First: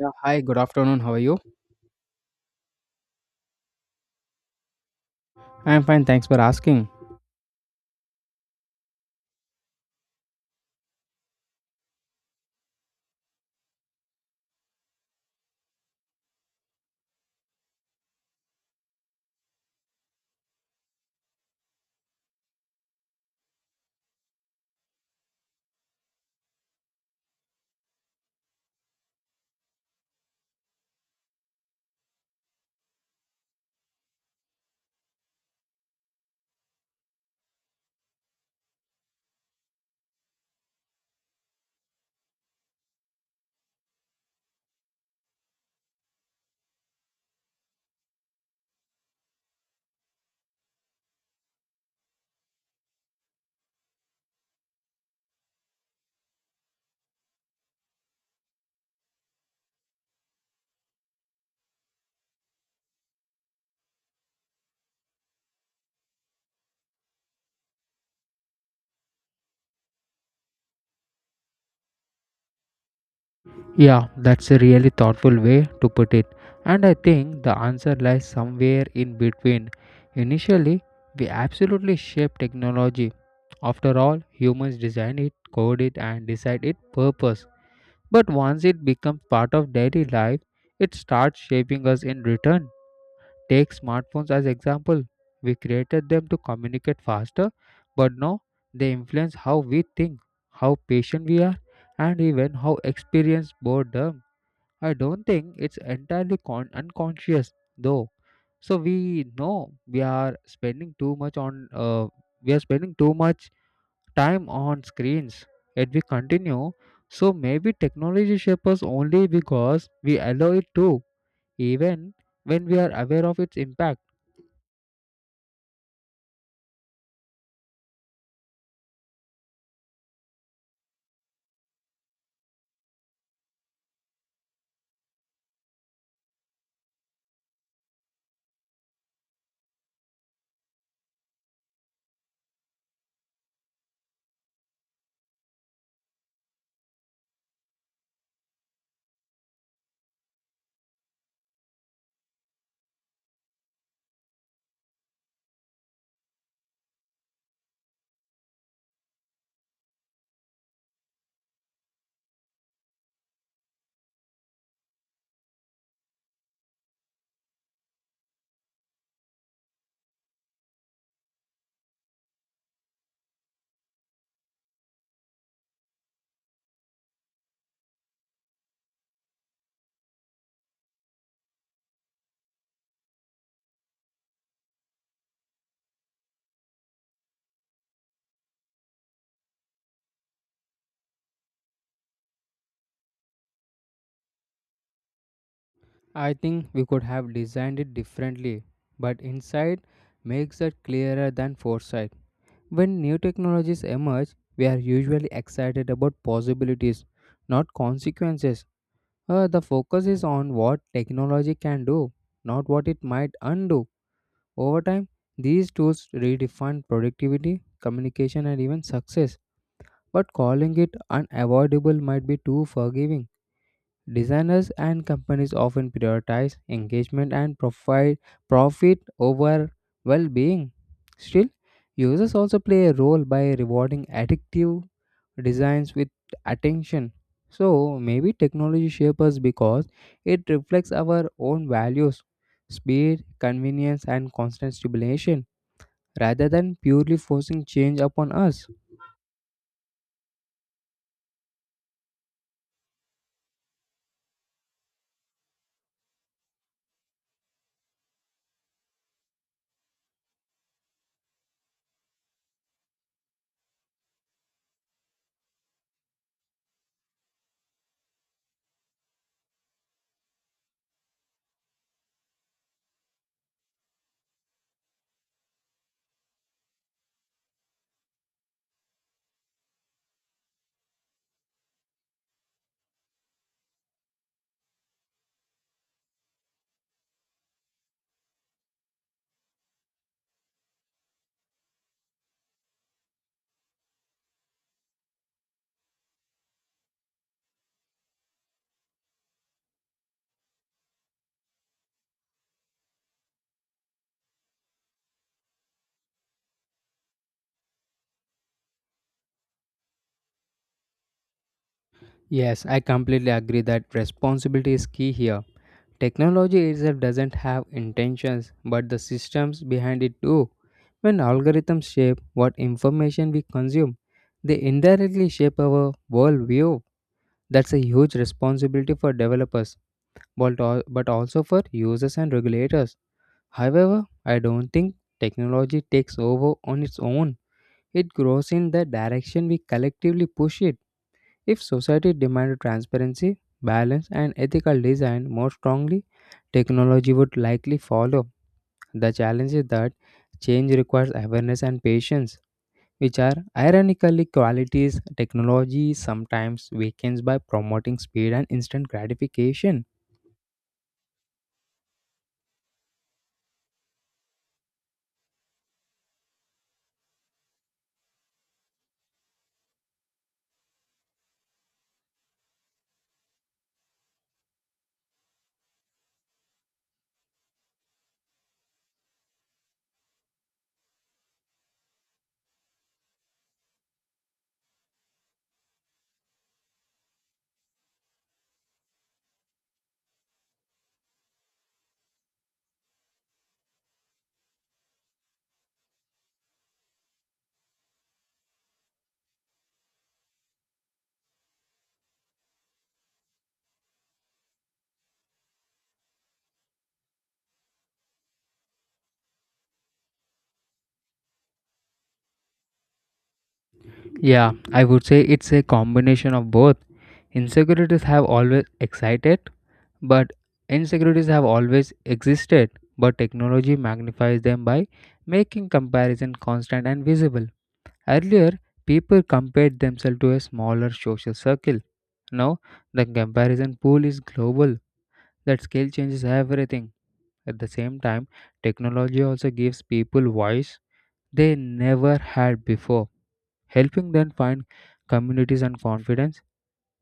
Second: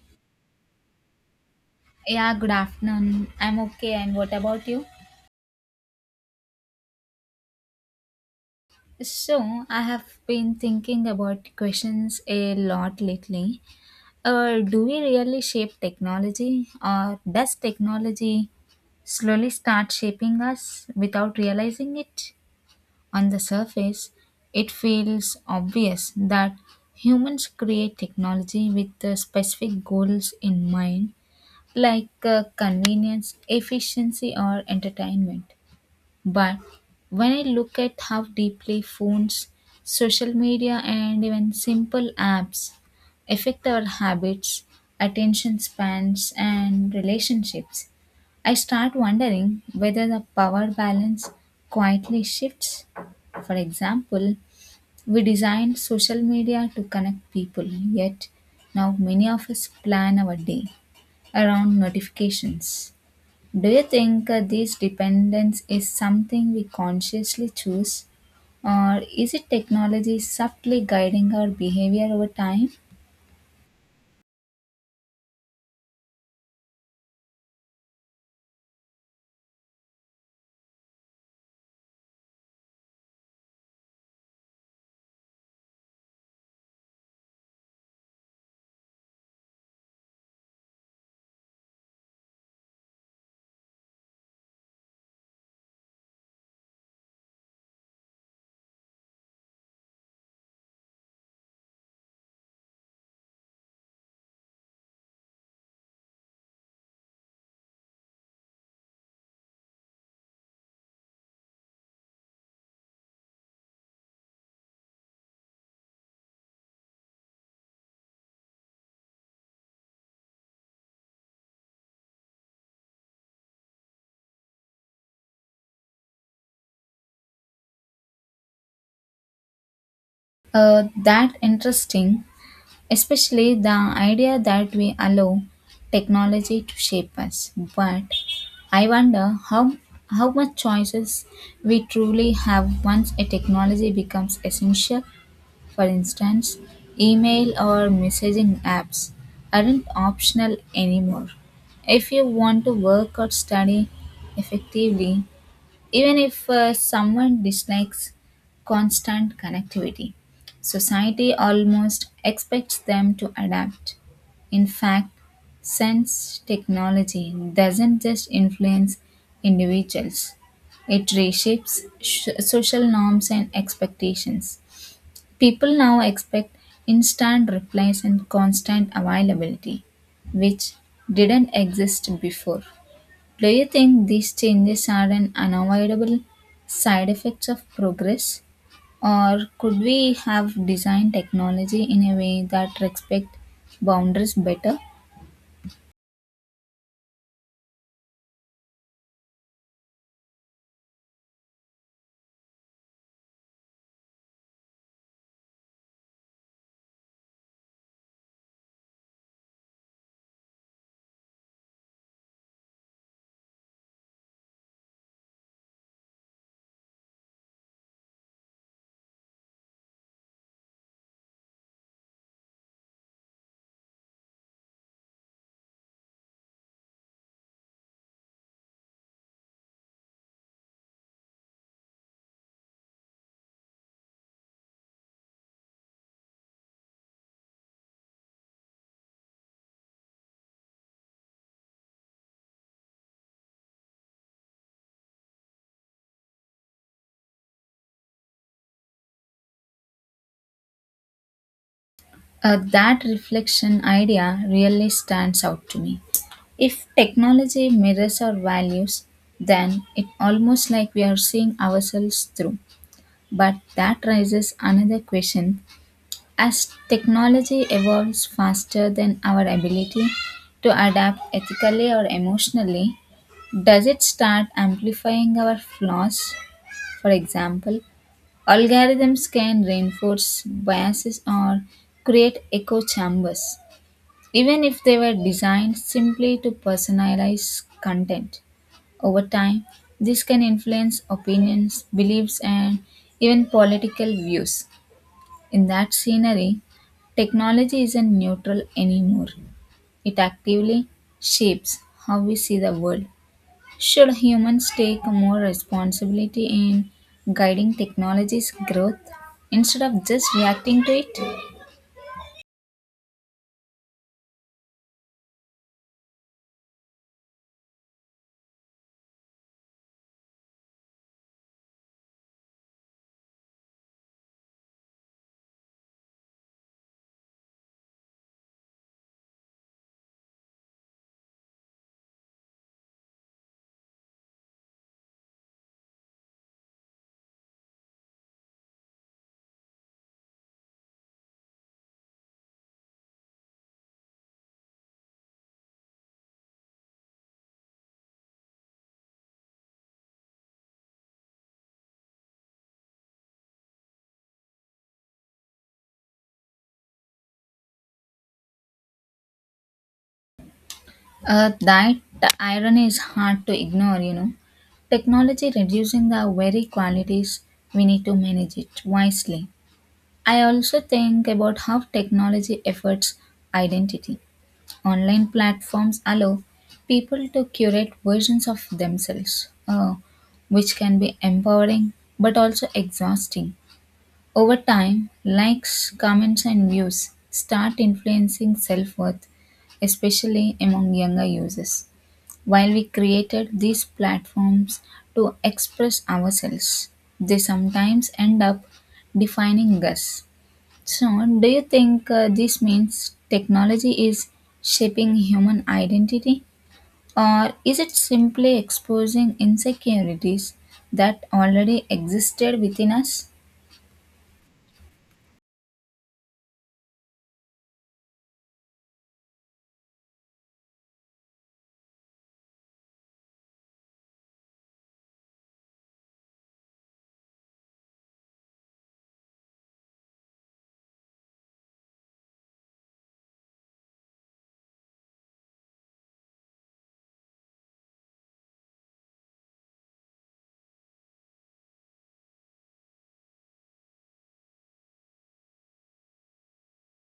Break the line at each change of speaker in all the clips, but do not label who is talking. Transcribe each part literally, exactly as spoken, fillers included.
Yeah, hi, good afternoon. How are you?
Yeah, good afternoon. I'm okay, and what about you?
I'm fine, thanks for asking.
So, I have been thinking about questions a lot lately. Uh, do we really shape technology, or does technology slowly start shaping us without realizing it? On the surface, it feels obvious that humans create technology with uh, specific goals in mind, like uh, convenience, efficiency, or entertainment. But when I look at how deeply phones, social media, and even simple apps affect our habits, attention spans, and relationships, I start wondering whether the power balance quietly shifts. For example, we designed social media to connect people, yet now many of us plan our day around notifications. Do you think uh, this dependence is something we consciously choose, or is it technology subtly guiding our behavior over time?
Yeah, that's a really thoughtful way to put it. And I think the answer lies somewhere in between. Initially, we absolutely shape technology. After all, humans design it, code it, and decide its purpose. But once it becomes part of daily life, it starts shaping us in return. Take smartphones as example. We created them to communicate faster, but now they influence how we think, how patient we are, and even how experienced boredom. I don't think it's entirely con- unconscious though. So we know we are spending too much on uh, we are spending too much time on screens. Yet we continue. So maybe technology shapes us only because we allow it to, even when we are aware of its impact.
Uh, that interesting, especially the idea that we allow technology to shape us. But I wonder how how much choices we truly have once a technology becomes essential. For instance, email or messaging apps aren't optional anymore. If you want to work or study effectively, even if uh, someone dislikes constant connectivity, society almost expects them to adapt. In fact, since technology doesn't just influence individuals, it reshapes sh- social norms and expectations. People now expect instant replies and constant availability, which didn't exist before. Do you think these changes are an unavoidable side effects of progress? Or could we have designed technology in a way that respect boundaries better?
I think we could have designed it differently, but insight makes it clearer than foresight. When new technologies emerge, we are usually excited about possibilities, not consequences. Uh, the focus is on what technology can do, not what it might undo. Over time, these tools redefine productivity, communication, and even success, but calling it unavoidable might be too forgiving. Designers and companies often prioritize engagement and profit, profit over well being. Still, users also play a role by rewarding addictive designs with attention. So, maybe technology shapes us because it reflects our own values, speed, convenience, and constant stimulation rather than purely forcing change upon us.
Uh, that reflection idea really stands out to me. If technology mirrors our values, then it almost like we are seeing ourselves through. But that raises another question. As technology evolves faster than our ability to adapt ethically or emotionally, does it start amplifying our flaws? For example, algorithms can reinforce biases or create echo chambers, even if they were designed simply to personalize content. Over time, this can influence opinions, beliefs, and even political views. In that scenery, technology isn't neutral anymore. It actively shapes how we see the world. Should humans take more responsibility in guiding technology's growth instead of just reacting to it?
Yes, I completely agree that responsibility is key here. Technology itself doesn't have intentions, but the systems behind it do. When algorithms shape what information we consume, they indirectly shape our worldview. That's a huge responsibility for developers, but al- but also for users and regulators. However, I don't think technology takes over on its own. It grows in the direction we collectively push it. If society demanded transparency, balance, and ethical design more strongly, technology would likely follow. The challenge is that change requires awareness and patience, which are ironically qualities technology sometimes weakens by promoting speed and instant gratification.
Uh, that irony is hard to ignore, you know. Technology reducing the very qualities we need to manage it wisely. I also think about how technology affects identity. Online platforms allow people to curate versions of themselves, uh, which can be empowering but also exhausting. Over time, likes, comments, and views start influencing self worth, especially among younger users. While we created these platforms to express ourselves, they sometimes end up defining us. So, do you think uh, this means technology is shaping human identity, or is it simply exposing insecurities that already existed within us?
Yeah, I would say it's a combination of both. Insecurities have always excited But Insecurities have always existed, but technology magnifies them by making comparison constant and visible. Earlier, people compared themselves to a smaller social circle. Now, the comparison pool is global. That scale changes everything. At the same time, technology also gives people voice they never had before, helping them find communities and confidence.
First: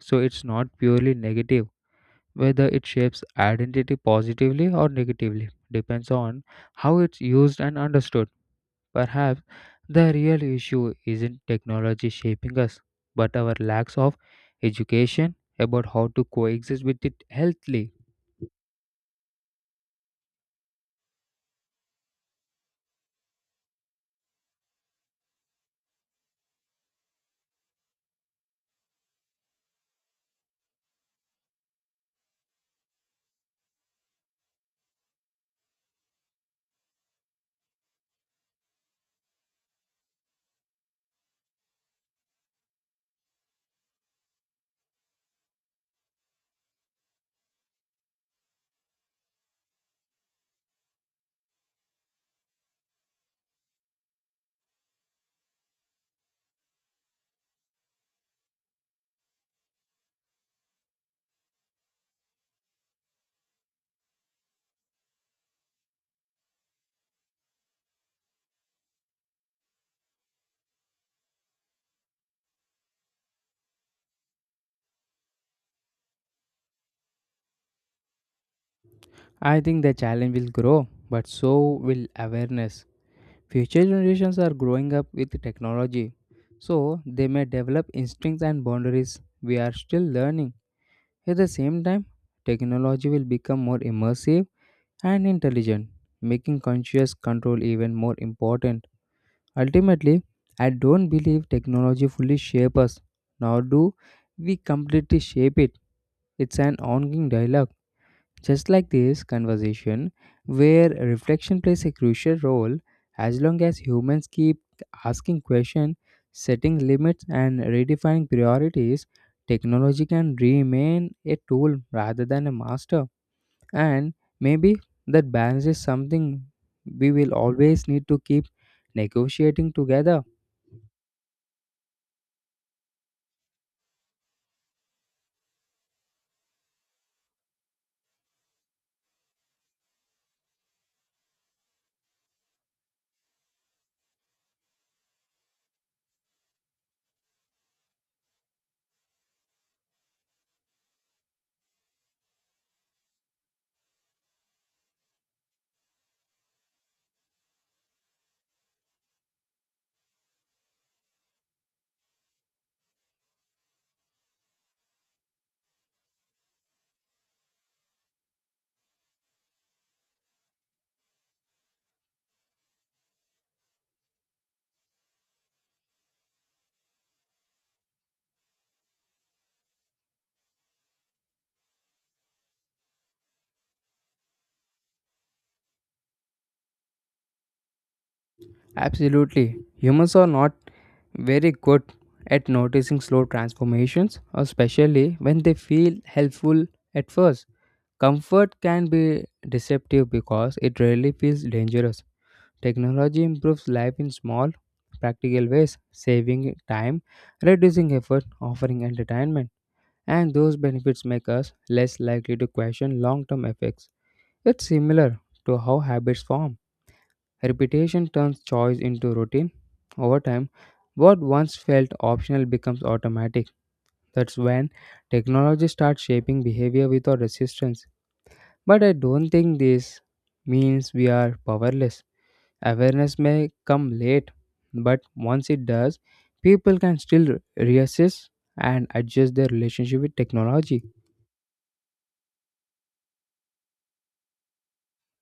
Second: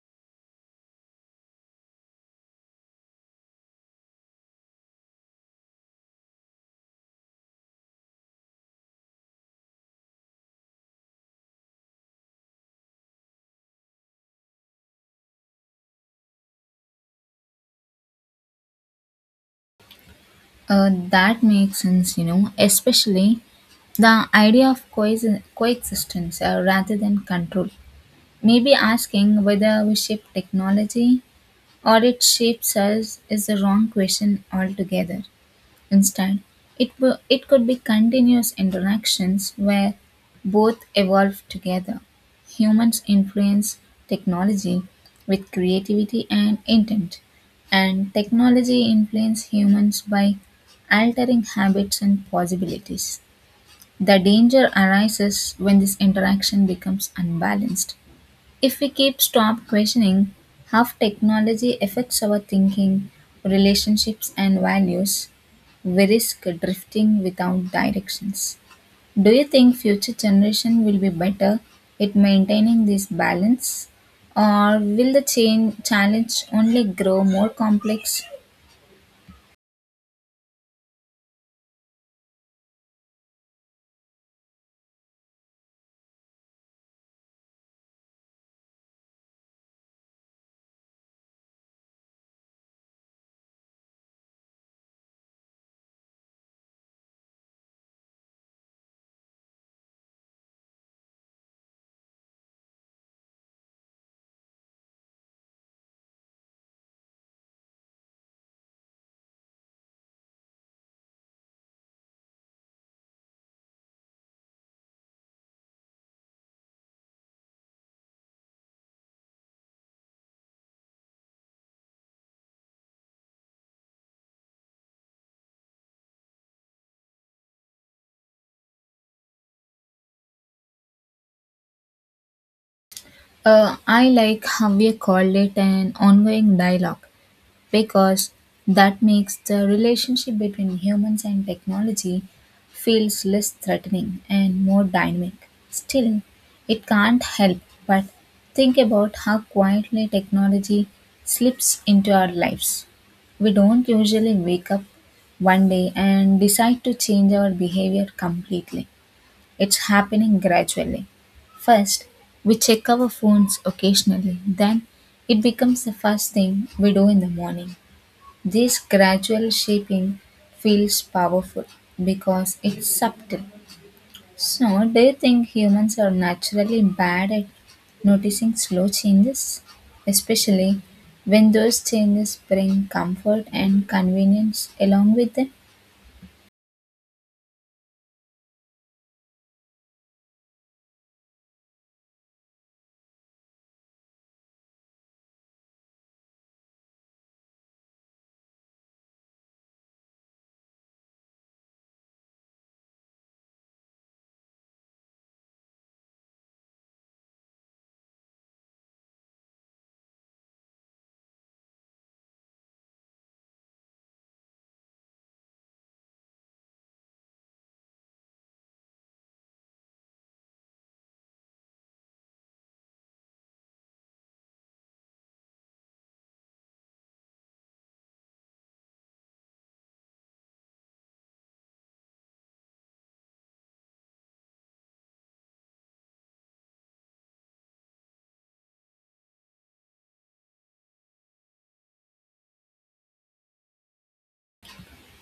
So, it's not purely negative whether it shapes identity positively or negatively depends on how it's used and understood. Perhaps the real issue isn't technology shaping us, but our lacks of education about how to coexist with it healthily.
Uh, that makes sense, you know, especially the idea of coexi- coexistence uh, rather than control. Maybe asking whether we shape technology or it shapes us is the wrong question altogether. Instead, it, wo- it could be continuous interactions where both evolve together. Humans influence technology with creativity and intent, and technology influences humans by altering habits and possibilities. The danger arises when this interaction becomes unbalanced if we keep stop questioning how technology affects our thinking, relationships and values, we risk drifting without directions. Do you think future generation will be better at maintaining this balance or will the change challenge only grow more complex?
I think the challenge will grow, but so will awareness. Future generations are growing up with technology, so they may develop instincts and boundaries. We are still learning. At the same time, technology will become more immersive and intelligent, making conscious control even more important. Ultimately, I don't believe technology fully shapes us, nor do we completely shape it. It's an ongoing dialogue, just like this conversation, where reflection plays a crucial role as long as humans keep asking questions, setting limits, and redefining priorities. Technology can remain a tool rather than a master, and maybe that balance is something we will always need to keep negotiating together.
Uh, I like how you called it an ongoing dialogue because that makes the relationship between humans and technology feels less threatening and more dynamic. Still, it can't help but think about how quietly technology slips into our lives. We don't usually wake up one day and decide to change our behavior completely. It's happening gradually. First, we check our phones occasionally, then, it becomes the first thing we do in the morning. This gradual shaping feels powerful because it's subtle. So, do you think humans are naturally bad at noticing slow changes, especially when those changes bring comfort and convenience along with them?
Absolutely. Humans are not very good at noticing slow transformations, especially when they feel helpful at first. Comfort can be deceptive because it rarely feels dangerous. Technology improves life in small, practical ways, saving time, reducing effort, offering entertainment. And those benefits make us less likely to question long term effects. It's similar to how habits form. Repetition turns choice into routine. Over time, what once felt optional becomes automatic. That's when technology starts shaping behavior without resistance. But I don't think this means we are powerless. Awareness may come late, but once it does, people can still reassess and adjust their relationship with technology.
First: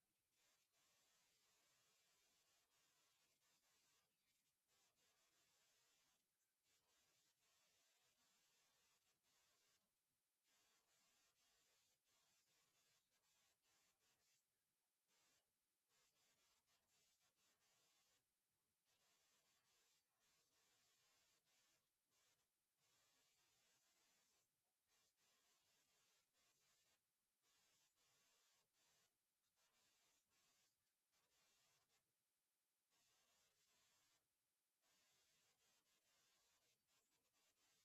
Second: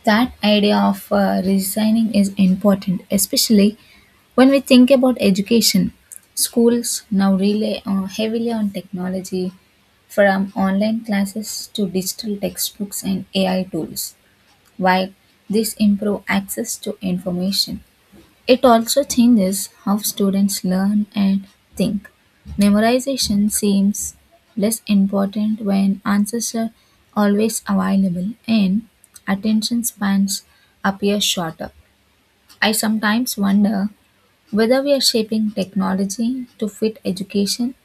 That idea of uh, resigning is important, especially when we think about education. Schools now rely uh, heavily on technology, from online classes to digital textbooks and A I tools. While this improve access to information, it also changes how students learn and think. Memorization seems less important when answers are always available and attention spans appear shorter. I sometimes wonder whether we are shaping technology to fit education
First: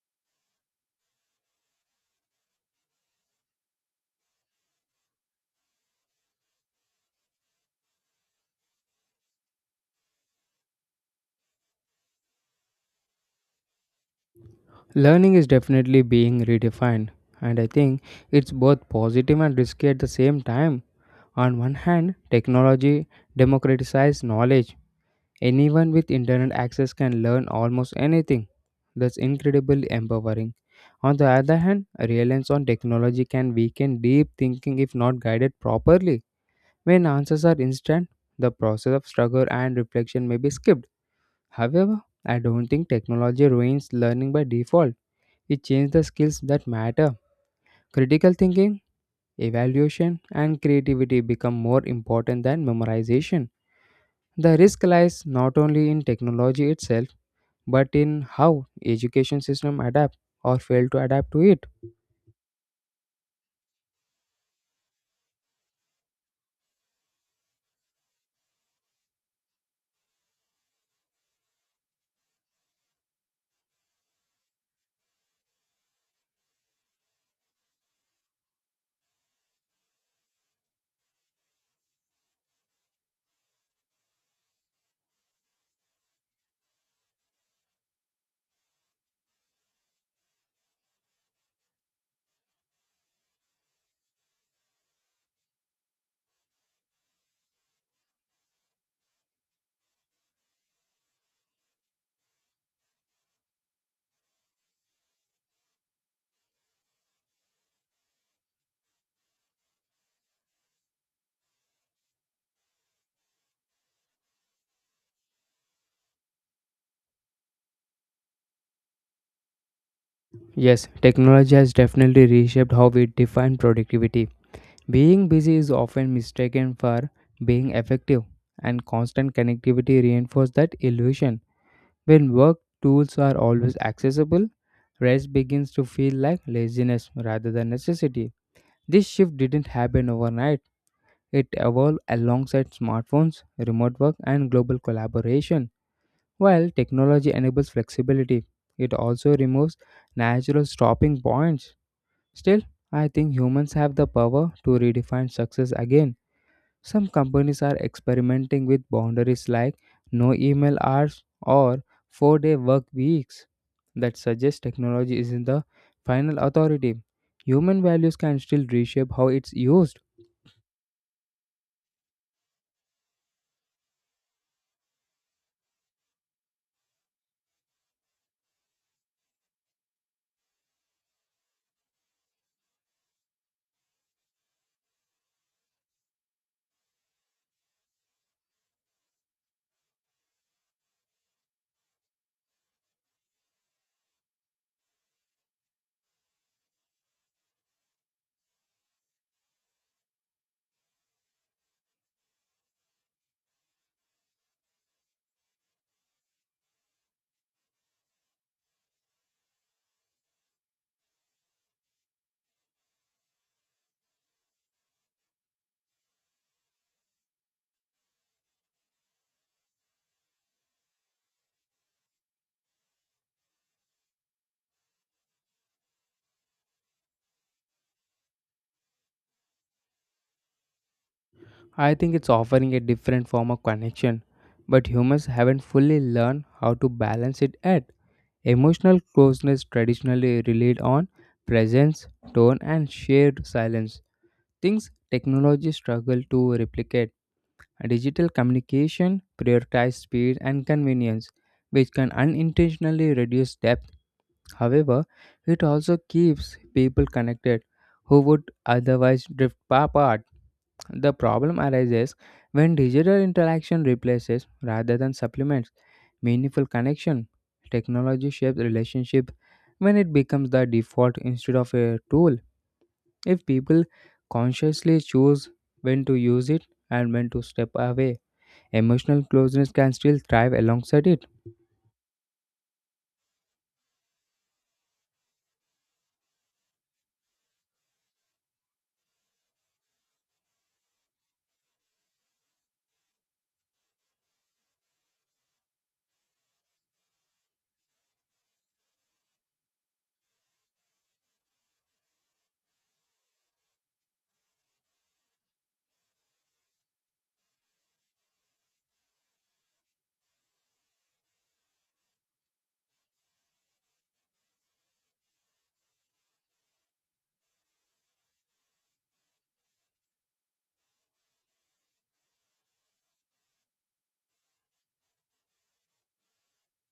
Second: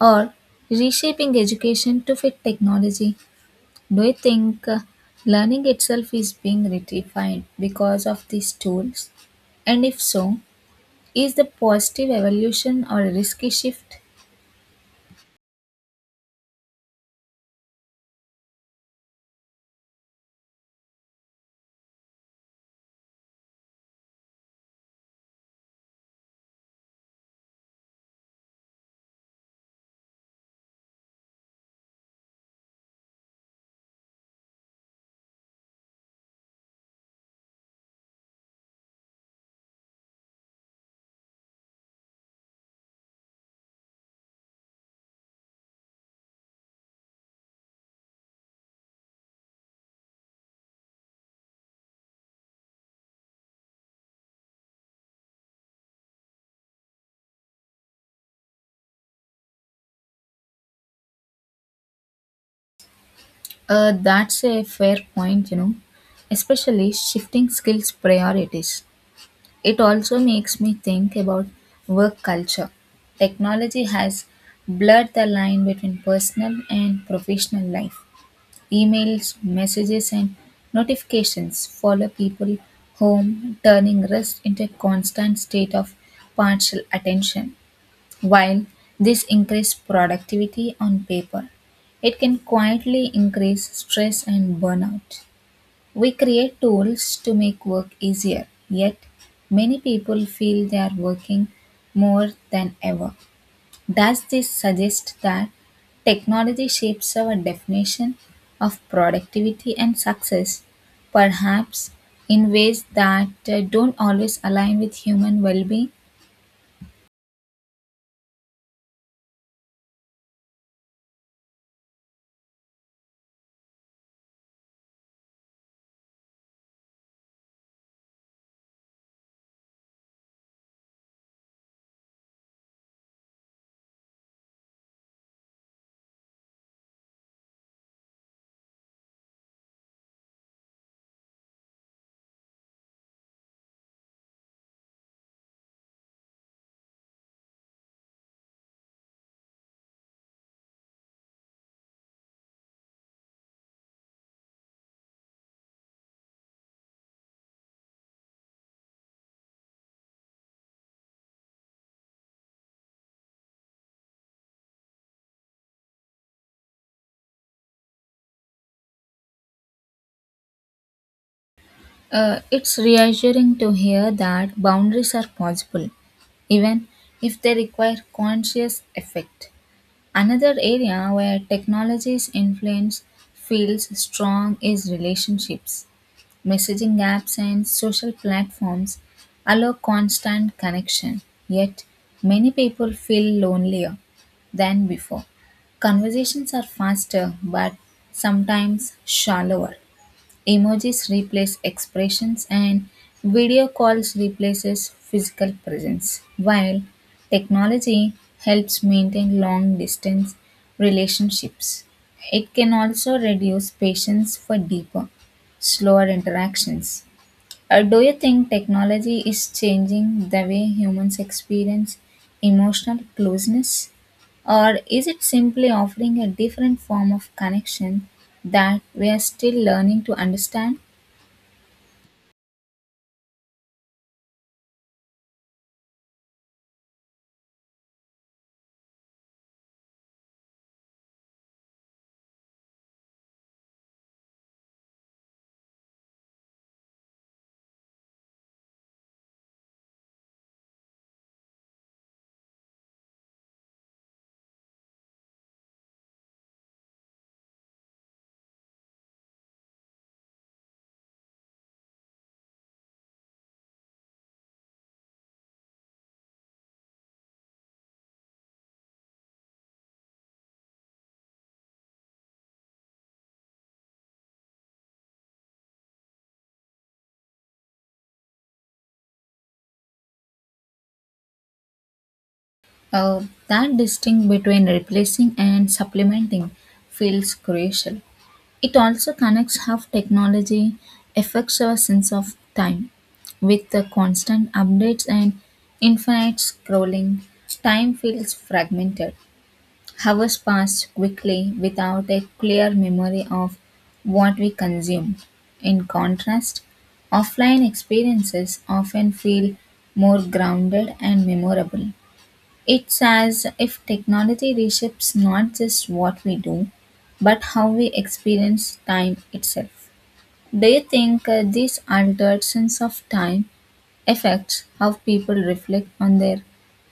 or reshaping education to fit technology. Do you think uh, learning itself is being redefined because of these tools? And if so, is the positive evolution or a risky shift?
Learning is definitely being redefined, and I think it's both positive and risky at the same time. On one hand, technology democratizes knowledge. Anyone with internet access can learn almost anything. That's incredibly empowering. On the other hand, reliance on technology can weaken deep thinking if not guided properly. When answers are instant, the process of struggle and reflection may be skipped. However, I don't think technology ruins learning by default. It changed the skills that matter. Critical thinking, evaluation, and creativity become more important than memorization. The risk lies not only in technology itself, but in how education system adapt or fail to adapt to it.
Uh, that's a fair point, you know, especially shifting skills priorities. It also makes me think about work culture. Technology has blurred the line between personal and professional life. Emails, messages, and notifications follow people home, turning rest into a constant state of partial attention. While this increases productivity on paper, it can quietly increase stress and burnout. We create tools to make work easier, yet, many people feel they are working more than ever. Does this suggest that technology shapes our definition of productivity and success, perhaps in ways that uh, don't always align with human well being?
Yes, technology has definitely reshaped how we define productivity. Being busy is often mistaken for being effective, and constant connectivity reinforces that illusion. When work tools are always accessible, rest begins to feel like laziness rather than necessity. This shift didn't happen overnight. It evolved alongside smartphones, remote work, and global collaboration. While technology enables flexibility, it also removes natural stopping points. Still, I think humans have the power to redefine success again. Some companies are experimenting with boundaries like no email hours or four day work weeks that suggest technology isn't the final authority. Human values can still reshape how it's used.
Uh, it's reassuring to hear that boundaries are possible, even if they require conscious effort. Another area where technology's influence feels strong is relationships. Messaging apps and social platforms allow constant connection, yet, many people feel lonelier than before. Conversations are faster but sometimes shallower. Emojis replace expressions and video calls replaces physical presence. While technology helps maintain long distance relationships, it can also reduce patience for deeper, slower interactions. Uh, do you think technology is changing the way humans experience emotional closeness? Or is it simply offering a different form of connection that we are still learning to understand?
I think it's offering a different form of connection, but humans haven't fully learned how to balance it yet. Emotional closeness traditionally relied on presence, tone, and shared silence, things technology struggle to replicate. Digital communication prioritizes speed and convenience, which can unintentionally reduce depth. However, it also keeps people connected who would otherwise drift apart. The problem arises when digital interaction replaces rather than supplements meaningful connection. Technology shapes relationship when it becomes the default instead of a tool. If people consciously choose when to use it and when to step away, emotional closeness can still thrive alongside it.
Uh, that distinction between replacing and supplementing feels crucial. It also connects how technology affects our sense of time. With the constant updates and infinite scrolling, time feels fragmented. Hours pass quickly without a clear memory of what we consume. In contrast, offline experiences often feel more grounded and memorable. It's as if technology reshapes not just what we do, but how we experience time itself. Do you think uh, this altered sense of time affects how people reflect on their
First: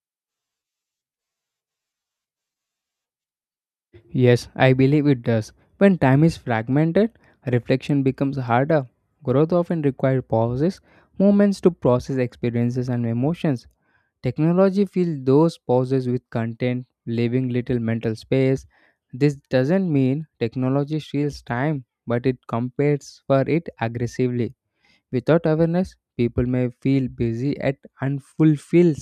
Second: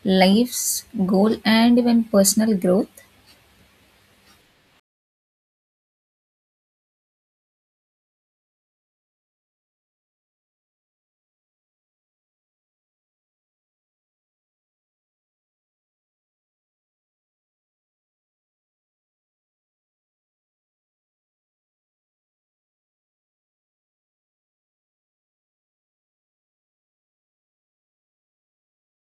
lives, goal, and even personal growth?
Yes, I believe it does. When time is fragmented, reflection becomes harder. Growth often requires pauses, moments to process experiences and emotions. Technology fills those pauses with content, leaving little mental space. This doesn't mean technology steals time, but it competes for it aggressively. Without awareness, people may feel busy at unfulfilled.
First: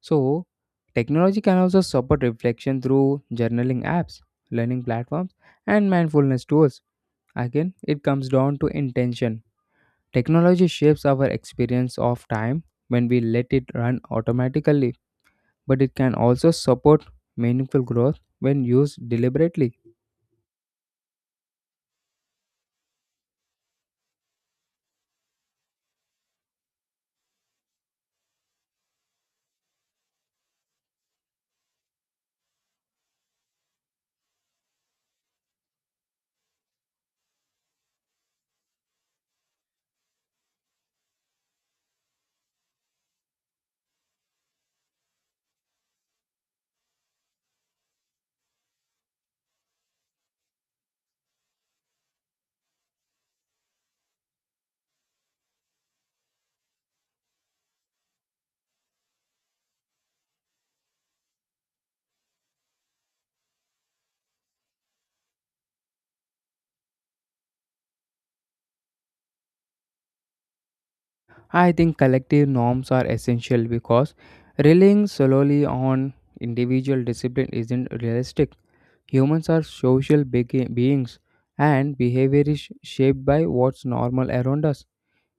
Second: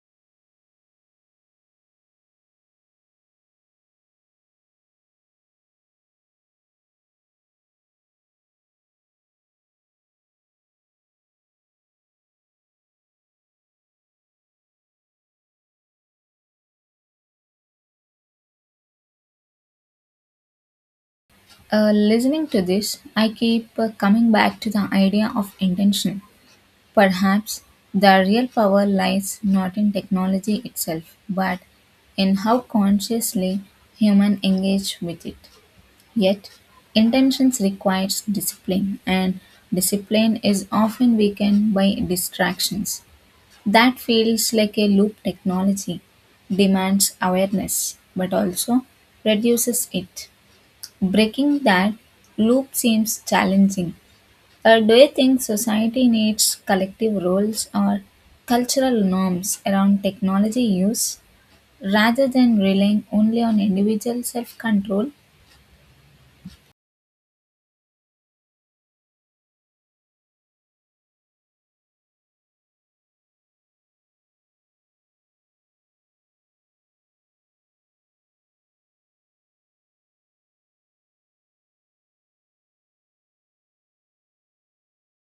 So, technology can also support reflection through journaling apps, learning platforms, and mindfulness tools. Again, it comes down to intention. Technology shapes our experience of time when we let it run automatically, but it can also support meaningful growth when used deliberately.
Uh, listening to this, I keep uh, coming back to the idea of intention. Perhaps the real power lies not in technology itself, but in how consciously human engage with it. Yet, intentions requires discipline, and discipline is often weakened by distractions. That feels like a loop technology demands awareness, but also reduces it. Breaking that loop seems challenging. Uh, do you think society needs collective roles or cultural norms around technology use rather than relying only on individual self control?
I think collective norms are essential because relying solely on individual discipline isn't realistic. Humans are social begi- beings, and behavior is sh- shaped by what's normal around us.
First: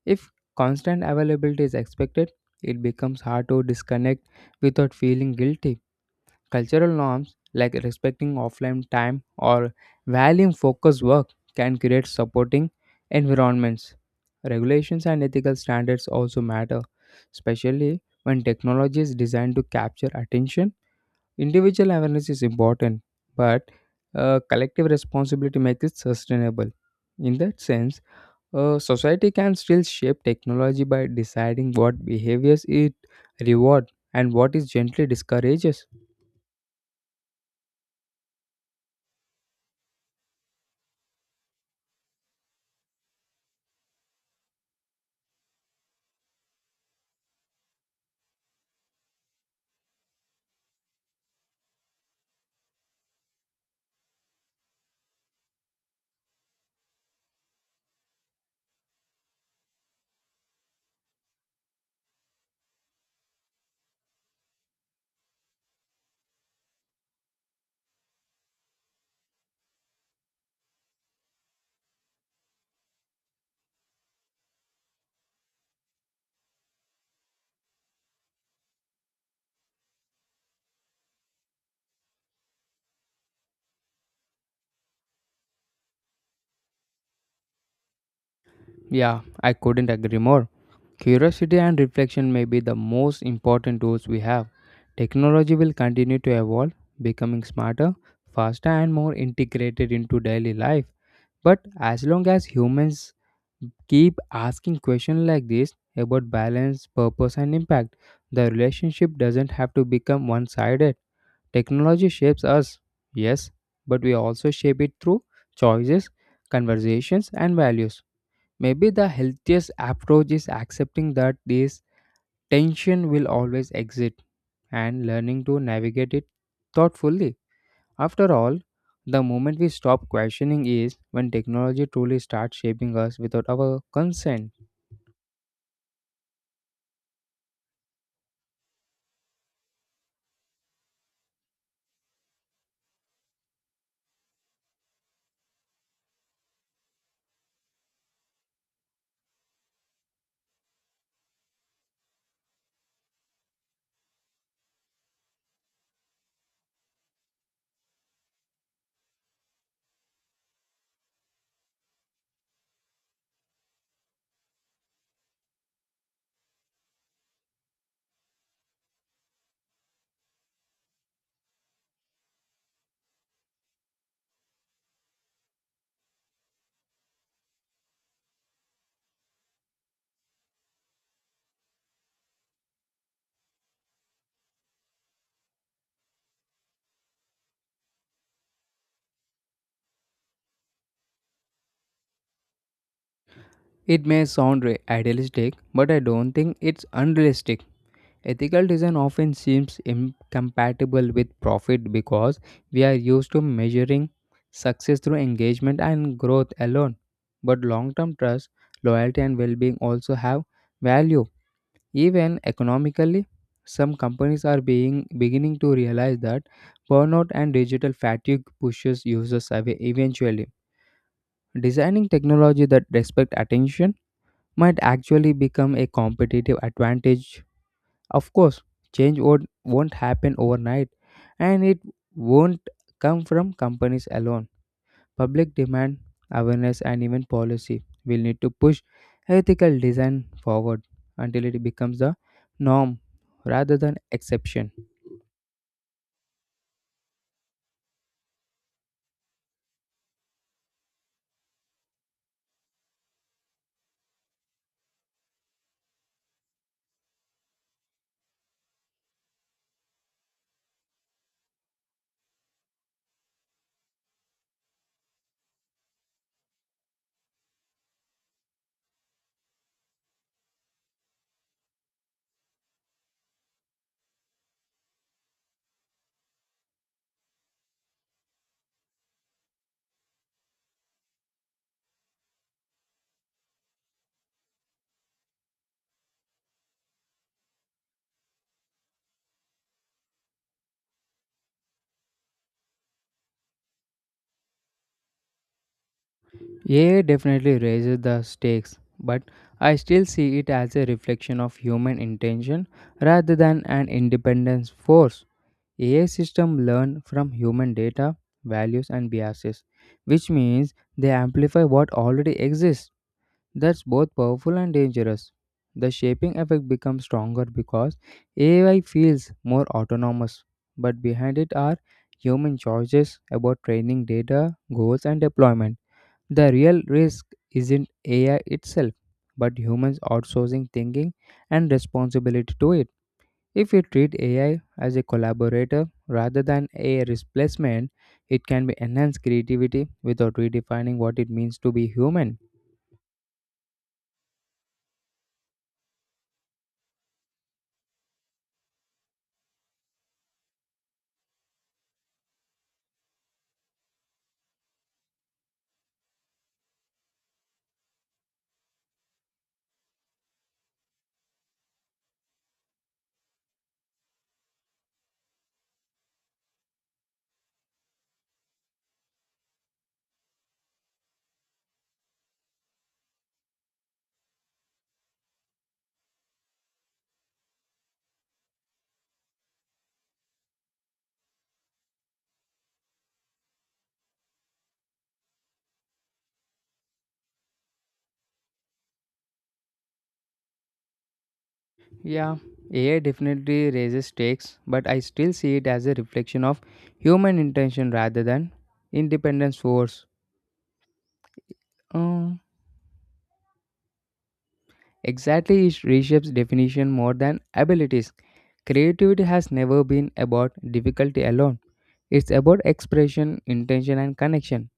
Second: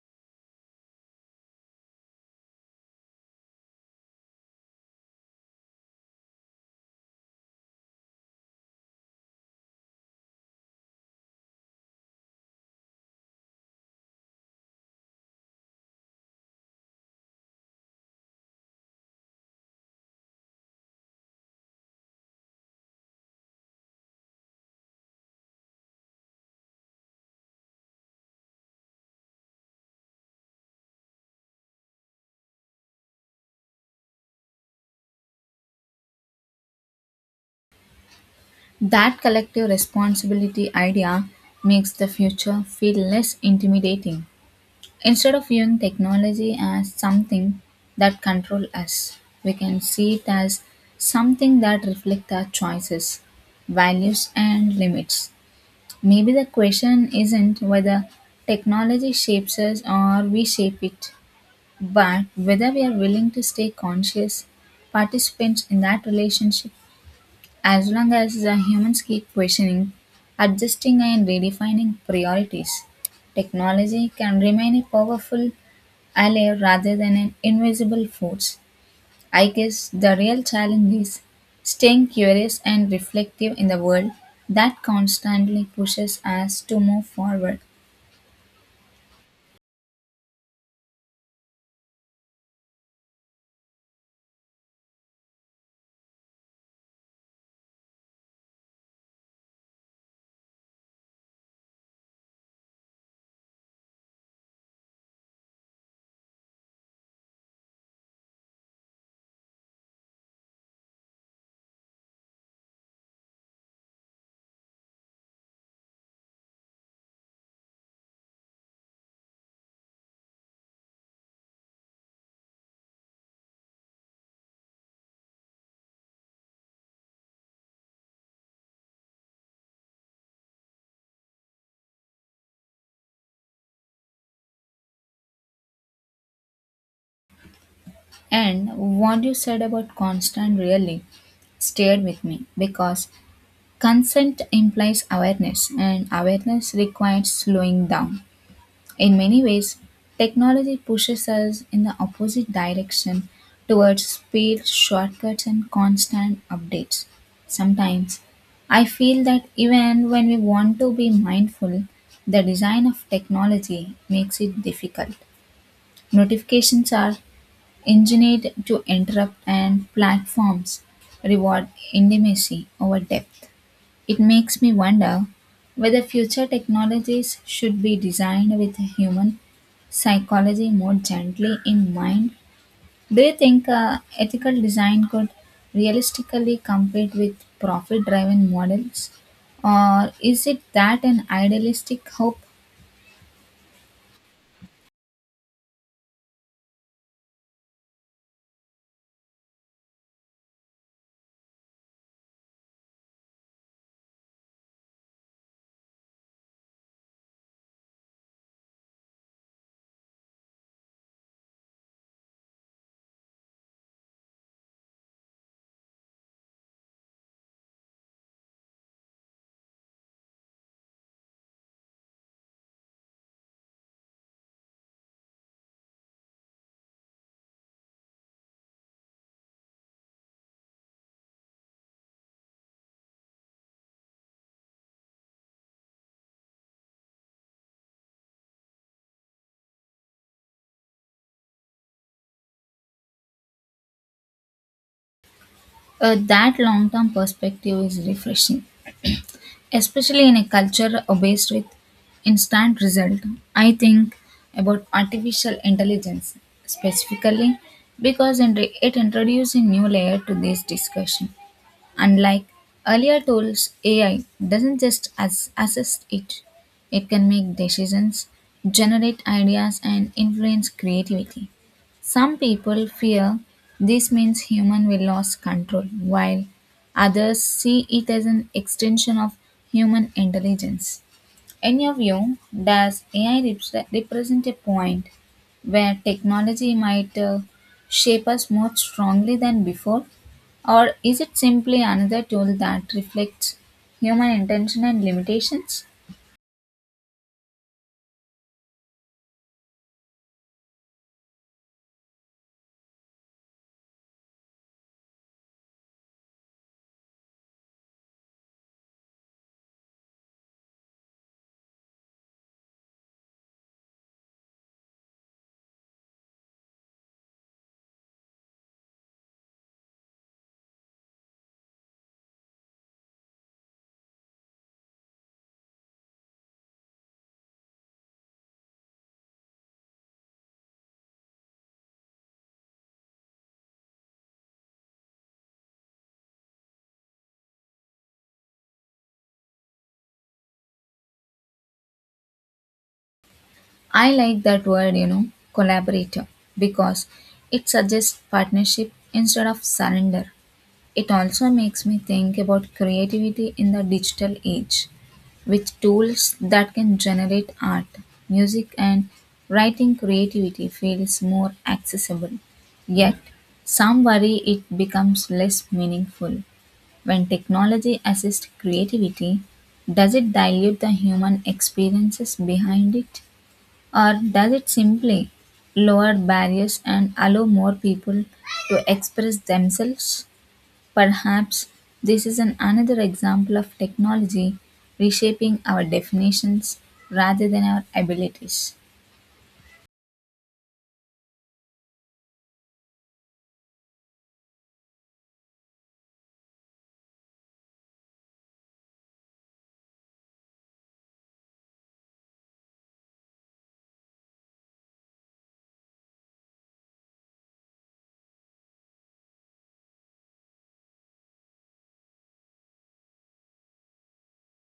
If constant availability is expected, it becomes hard to disconnect without feeling guilty. Cultural norms like respecting offline time or valuing focused work can create supporting environments. Regulations and ethical standards also matter, especially when technology is designed to capture attention. Individual awareness is important, but uh, collective responsibility makes it sustainable. In that sense, a society can still shape technology by deciding what behaviors it rewards and what it gently discourages.
That collective responsibility idea makes the future feel less intimidating. Instead of viewing technology as something that controls us, we can see it as something that reflects our choices, values, and limits. Maybe the question isn't whether technology shapes us or we shape it, but whether we are willing to stay conscious participants in that relationship as long as the humans keep questioning, adjusting, and redefining priorities. Technology can remain a powerful ally rather than an invisible force. I guess the real challenge is staying curious and reflective in the world that constantly pushes us to move forward.
Yeah, I couldn't agree more. Curiosity and reflection may be the most important tools we have. Technology will continue to evolve, becoming smarter, faster, and more integrated into daily life. But as long as humans keep asking questions like this about balance, purpose, and impact, the relationship doesn't have to become one sided. Technology shapes us, yes, but we also shape it through choices, conversations, and values. Maybe the healthiest approach is accepting that this tension will always exist and learning to navigate it thoughtfully. After all, the moment we stop questioning is when technology truly starts shaping us without our consent.
And what you said about constant really stayed with me because consent implies awareness, and awareness requires slowing down. In many ways, technology pushes us in the opposite direction towards speed, shortcuts, and constant updates. Sometimes, I feel that even when we want to be mindful, the design of technology makes it difficult. Notifications are engineered to interrupt, and platforms reward intimacy over depth. It makes me wonder whether future technologies should be designed with human psychology more gently in mind. Do you think uh, ethical design could realistically compete with profit driven models? Or is it that an idealistic hope?
It may sound re- idealistic, but I don't think it's unrealistic. Ethical design often seems incompatible with profit because we are used to measuring success through engagement and growth alone. But long term trust, loyalty, and well being also have value. Even economically, some companies are being beginning to realize that burnout and digital fatigue pushes users away eventually. Designing technology that respect attention might actually become a competitive advantage. Of course, change won't, won't happen overnight, and it won't come from companies alone. Public demand, awareness, and even policy will need to push ethical design forward until it becomes the norm rather than exception.
Uh, that long term perspective is refreshing, especially in a culture obsessed with instant result. I think about artificial intelligence specifically because it it introduces a new layer to this discussion. Unlike earlier tools, AI doesn't just as- assist. it it can make decisions, generate ideas and influence creativity. Some people fear this means human will lose control, while others see it as an extension of human intelligence. In your view, does A I repre- represent a point where technology might uh, shape us more strongly than before? Or is it simply another tool that reflects human intention and limitations?
A I definitely raises the stakes, but I still see it as a reflection of human intention rather than an independent force. A I systems learn from human data, values, and biases, which means they amplify what already exists. That's both powerful and dangerous. The shaping effect becomes stronger because A I feels more autonomous, but behind it are human choices about training data, goals, and deployment. The real risk isn't A I itself, but humans outsourcing thinking and responsibility to it. If we treat A I as a collaborator rather than a replacement, it can be enhance creativity without redefining what it means to be human.
I like that word, you know, collaborator, because it suggests partnership instead of surrender. It also makes me think about creativity in the digital age, with tools that can generate art, music, and writing creativity feels more accessible. Yet, some worry it becomes less meaningful. When technology assists creativity, does it dilute the human experiences behind it? Or does it simply lower barriers and allow more people to express themselves? Perhaps this is an another example of technology reshaping our definitions rather than our abilities.
Yeah, A I definitely raises stakes, but I still see it as a reflection of human intention rather than independence force. Um, exactly, it reshapes definition more than abilities. Creativity has never been about difficulty alone. It's about expression, intention, and connection.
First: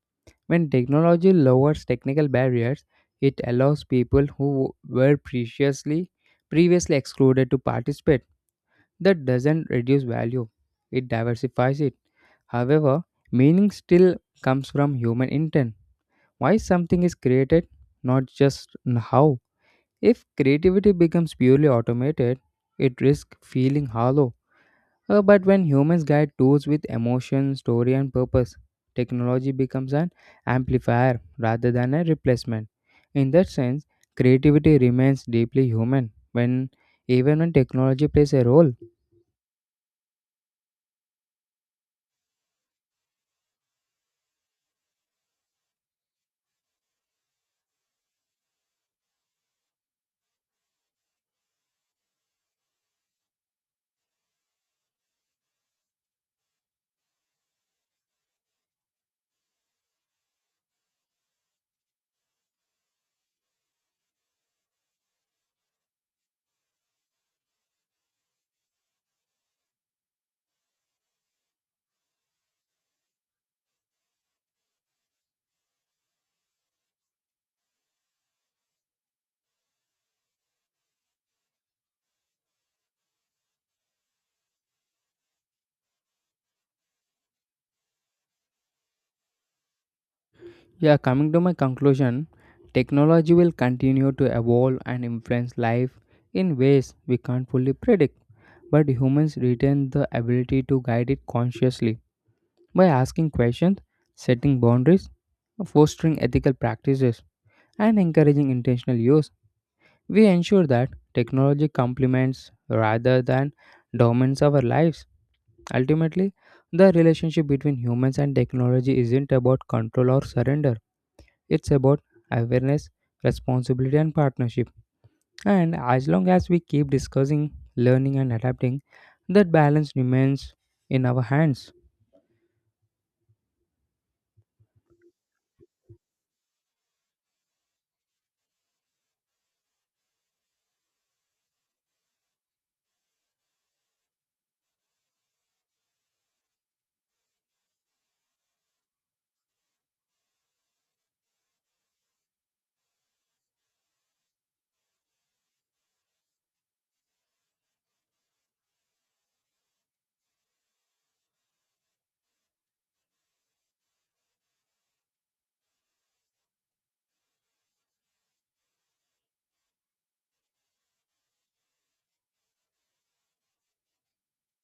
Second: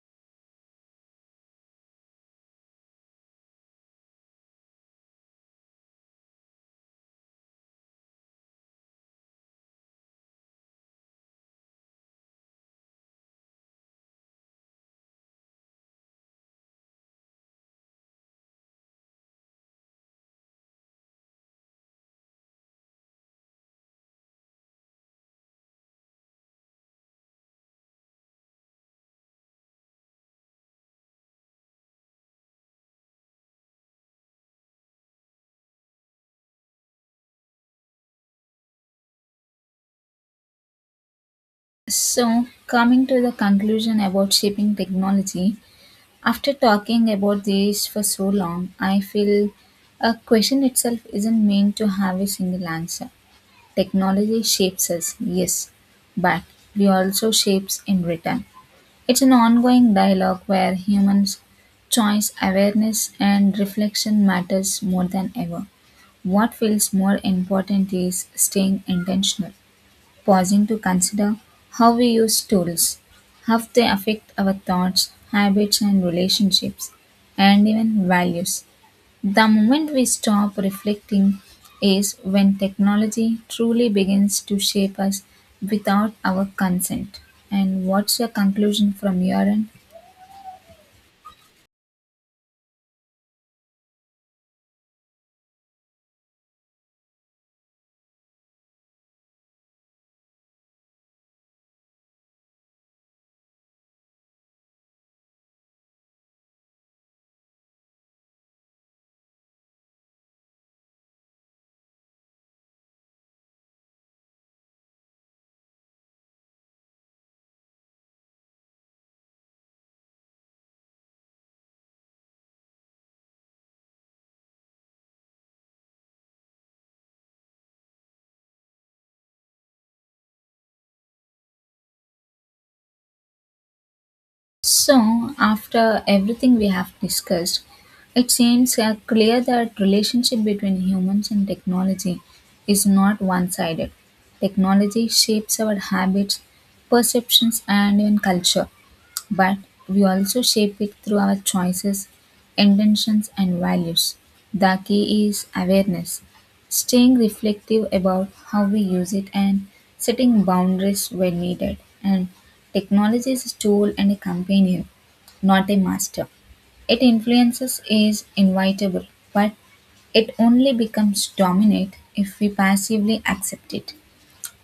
When technology lowers technical barriers, it allows people who were previously previously excluded to participate. That doesn't reduce value; it diversifies it. However, meaning still comes from human intent. Why something is created, not just n- how. If creativity becomes purely automated, it risks feeling hollow. Uh, but when humans guide tools with emotion, story, and purpose, technology becomes an amplifier rather than a replacement. In that sense, creativity remains deeply human when even when technology plays a role.
So, coming to the conclusion about shaping technology, after talking about this for so long, I feel a question itself isn't meant to have a single answer. Technology shapes us, yes, but we also shapes in return. It's an ongoing dialogue where humans choice, awareness and reflection matters more than ever. What feels more important is staying intentional, pausing to consider how we use tools, how they affect our thoughts, habits and relationships, and even values. The moment we stop reflecting is when technology truly begins to shape us without our consent. And what's your conclusion from your end?
Yeah, coming to my conclusion, technology will continue to evolve and influence life in ways we can't fully predict, but humans retain the ability to guide it consciously by asking questions, setting boundaries, fostering ethical practices, and encouraging intentional use. We ensure that technology complements rather than dominates our lives. Ultimately, the relationship between humans and technology isn't about control or surrender. It's about awareness, responsibility, and partnership. And as long as we keep discussing, learning, and adapting, that balance remains in our hands.
So, after everything we have discussed, it seems uh, clear that relationship between humans and technology is not one-sided. Technology shapes our habits, perceptions, and even culture, but we also shape it through our choices, intentions, and values. The key is awareness. Staying reflective about how we use it and setting boundaries when needed. And technology is a tool and a companion, not a master. It influences is inevitable, but it only becomes dominant if we passively accept it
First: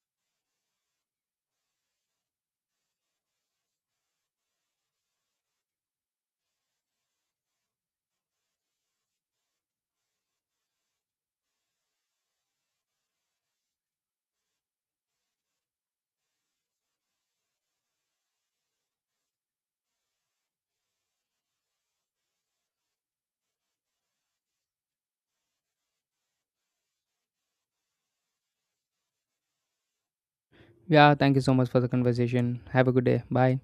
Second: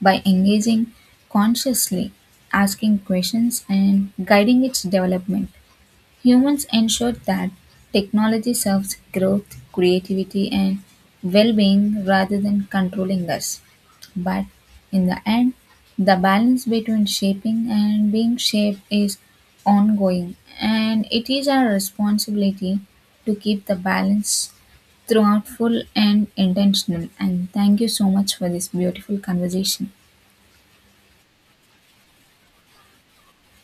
by engaging consciously, asking questions, and guiding its development. Humans ensure that technology serves growth, creativity, and well being rather than controlling us. But in the end, the balance between shaping and being shaped is ongoing, and it is our responsibility to keep the balance throughout full and intentional. And thank you so much for this beautiful conversation.
Yeah, thank you so much for the conversation. Have a good day. Bye.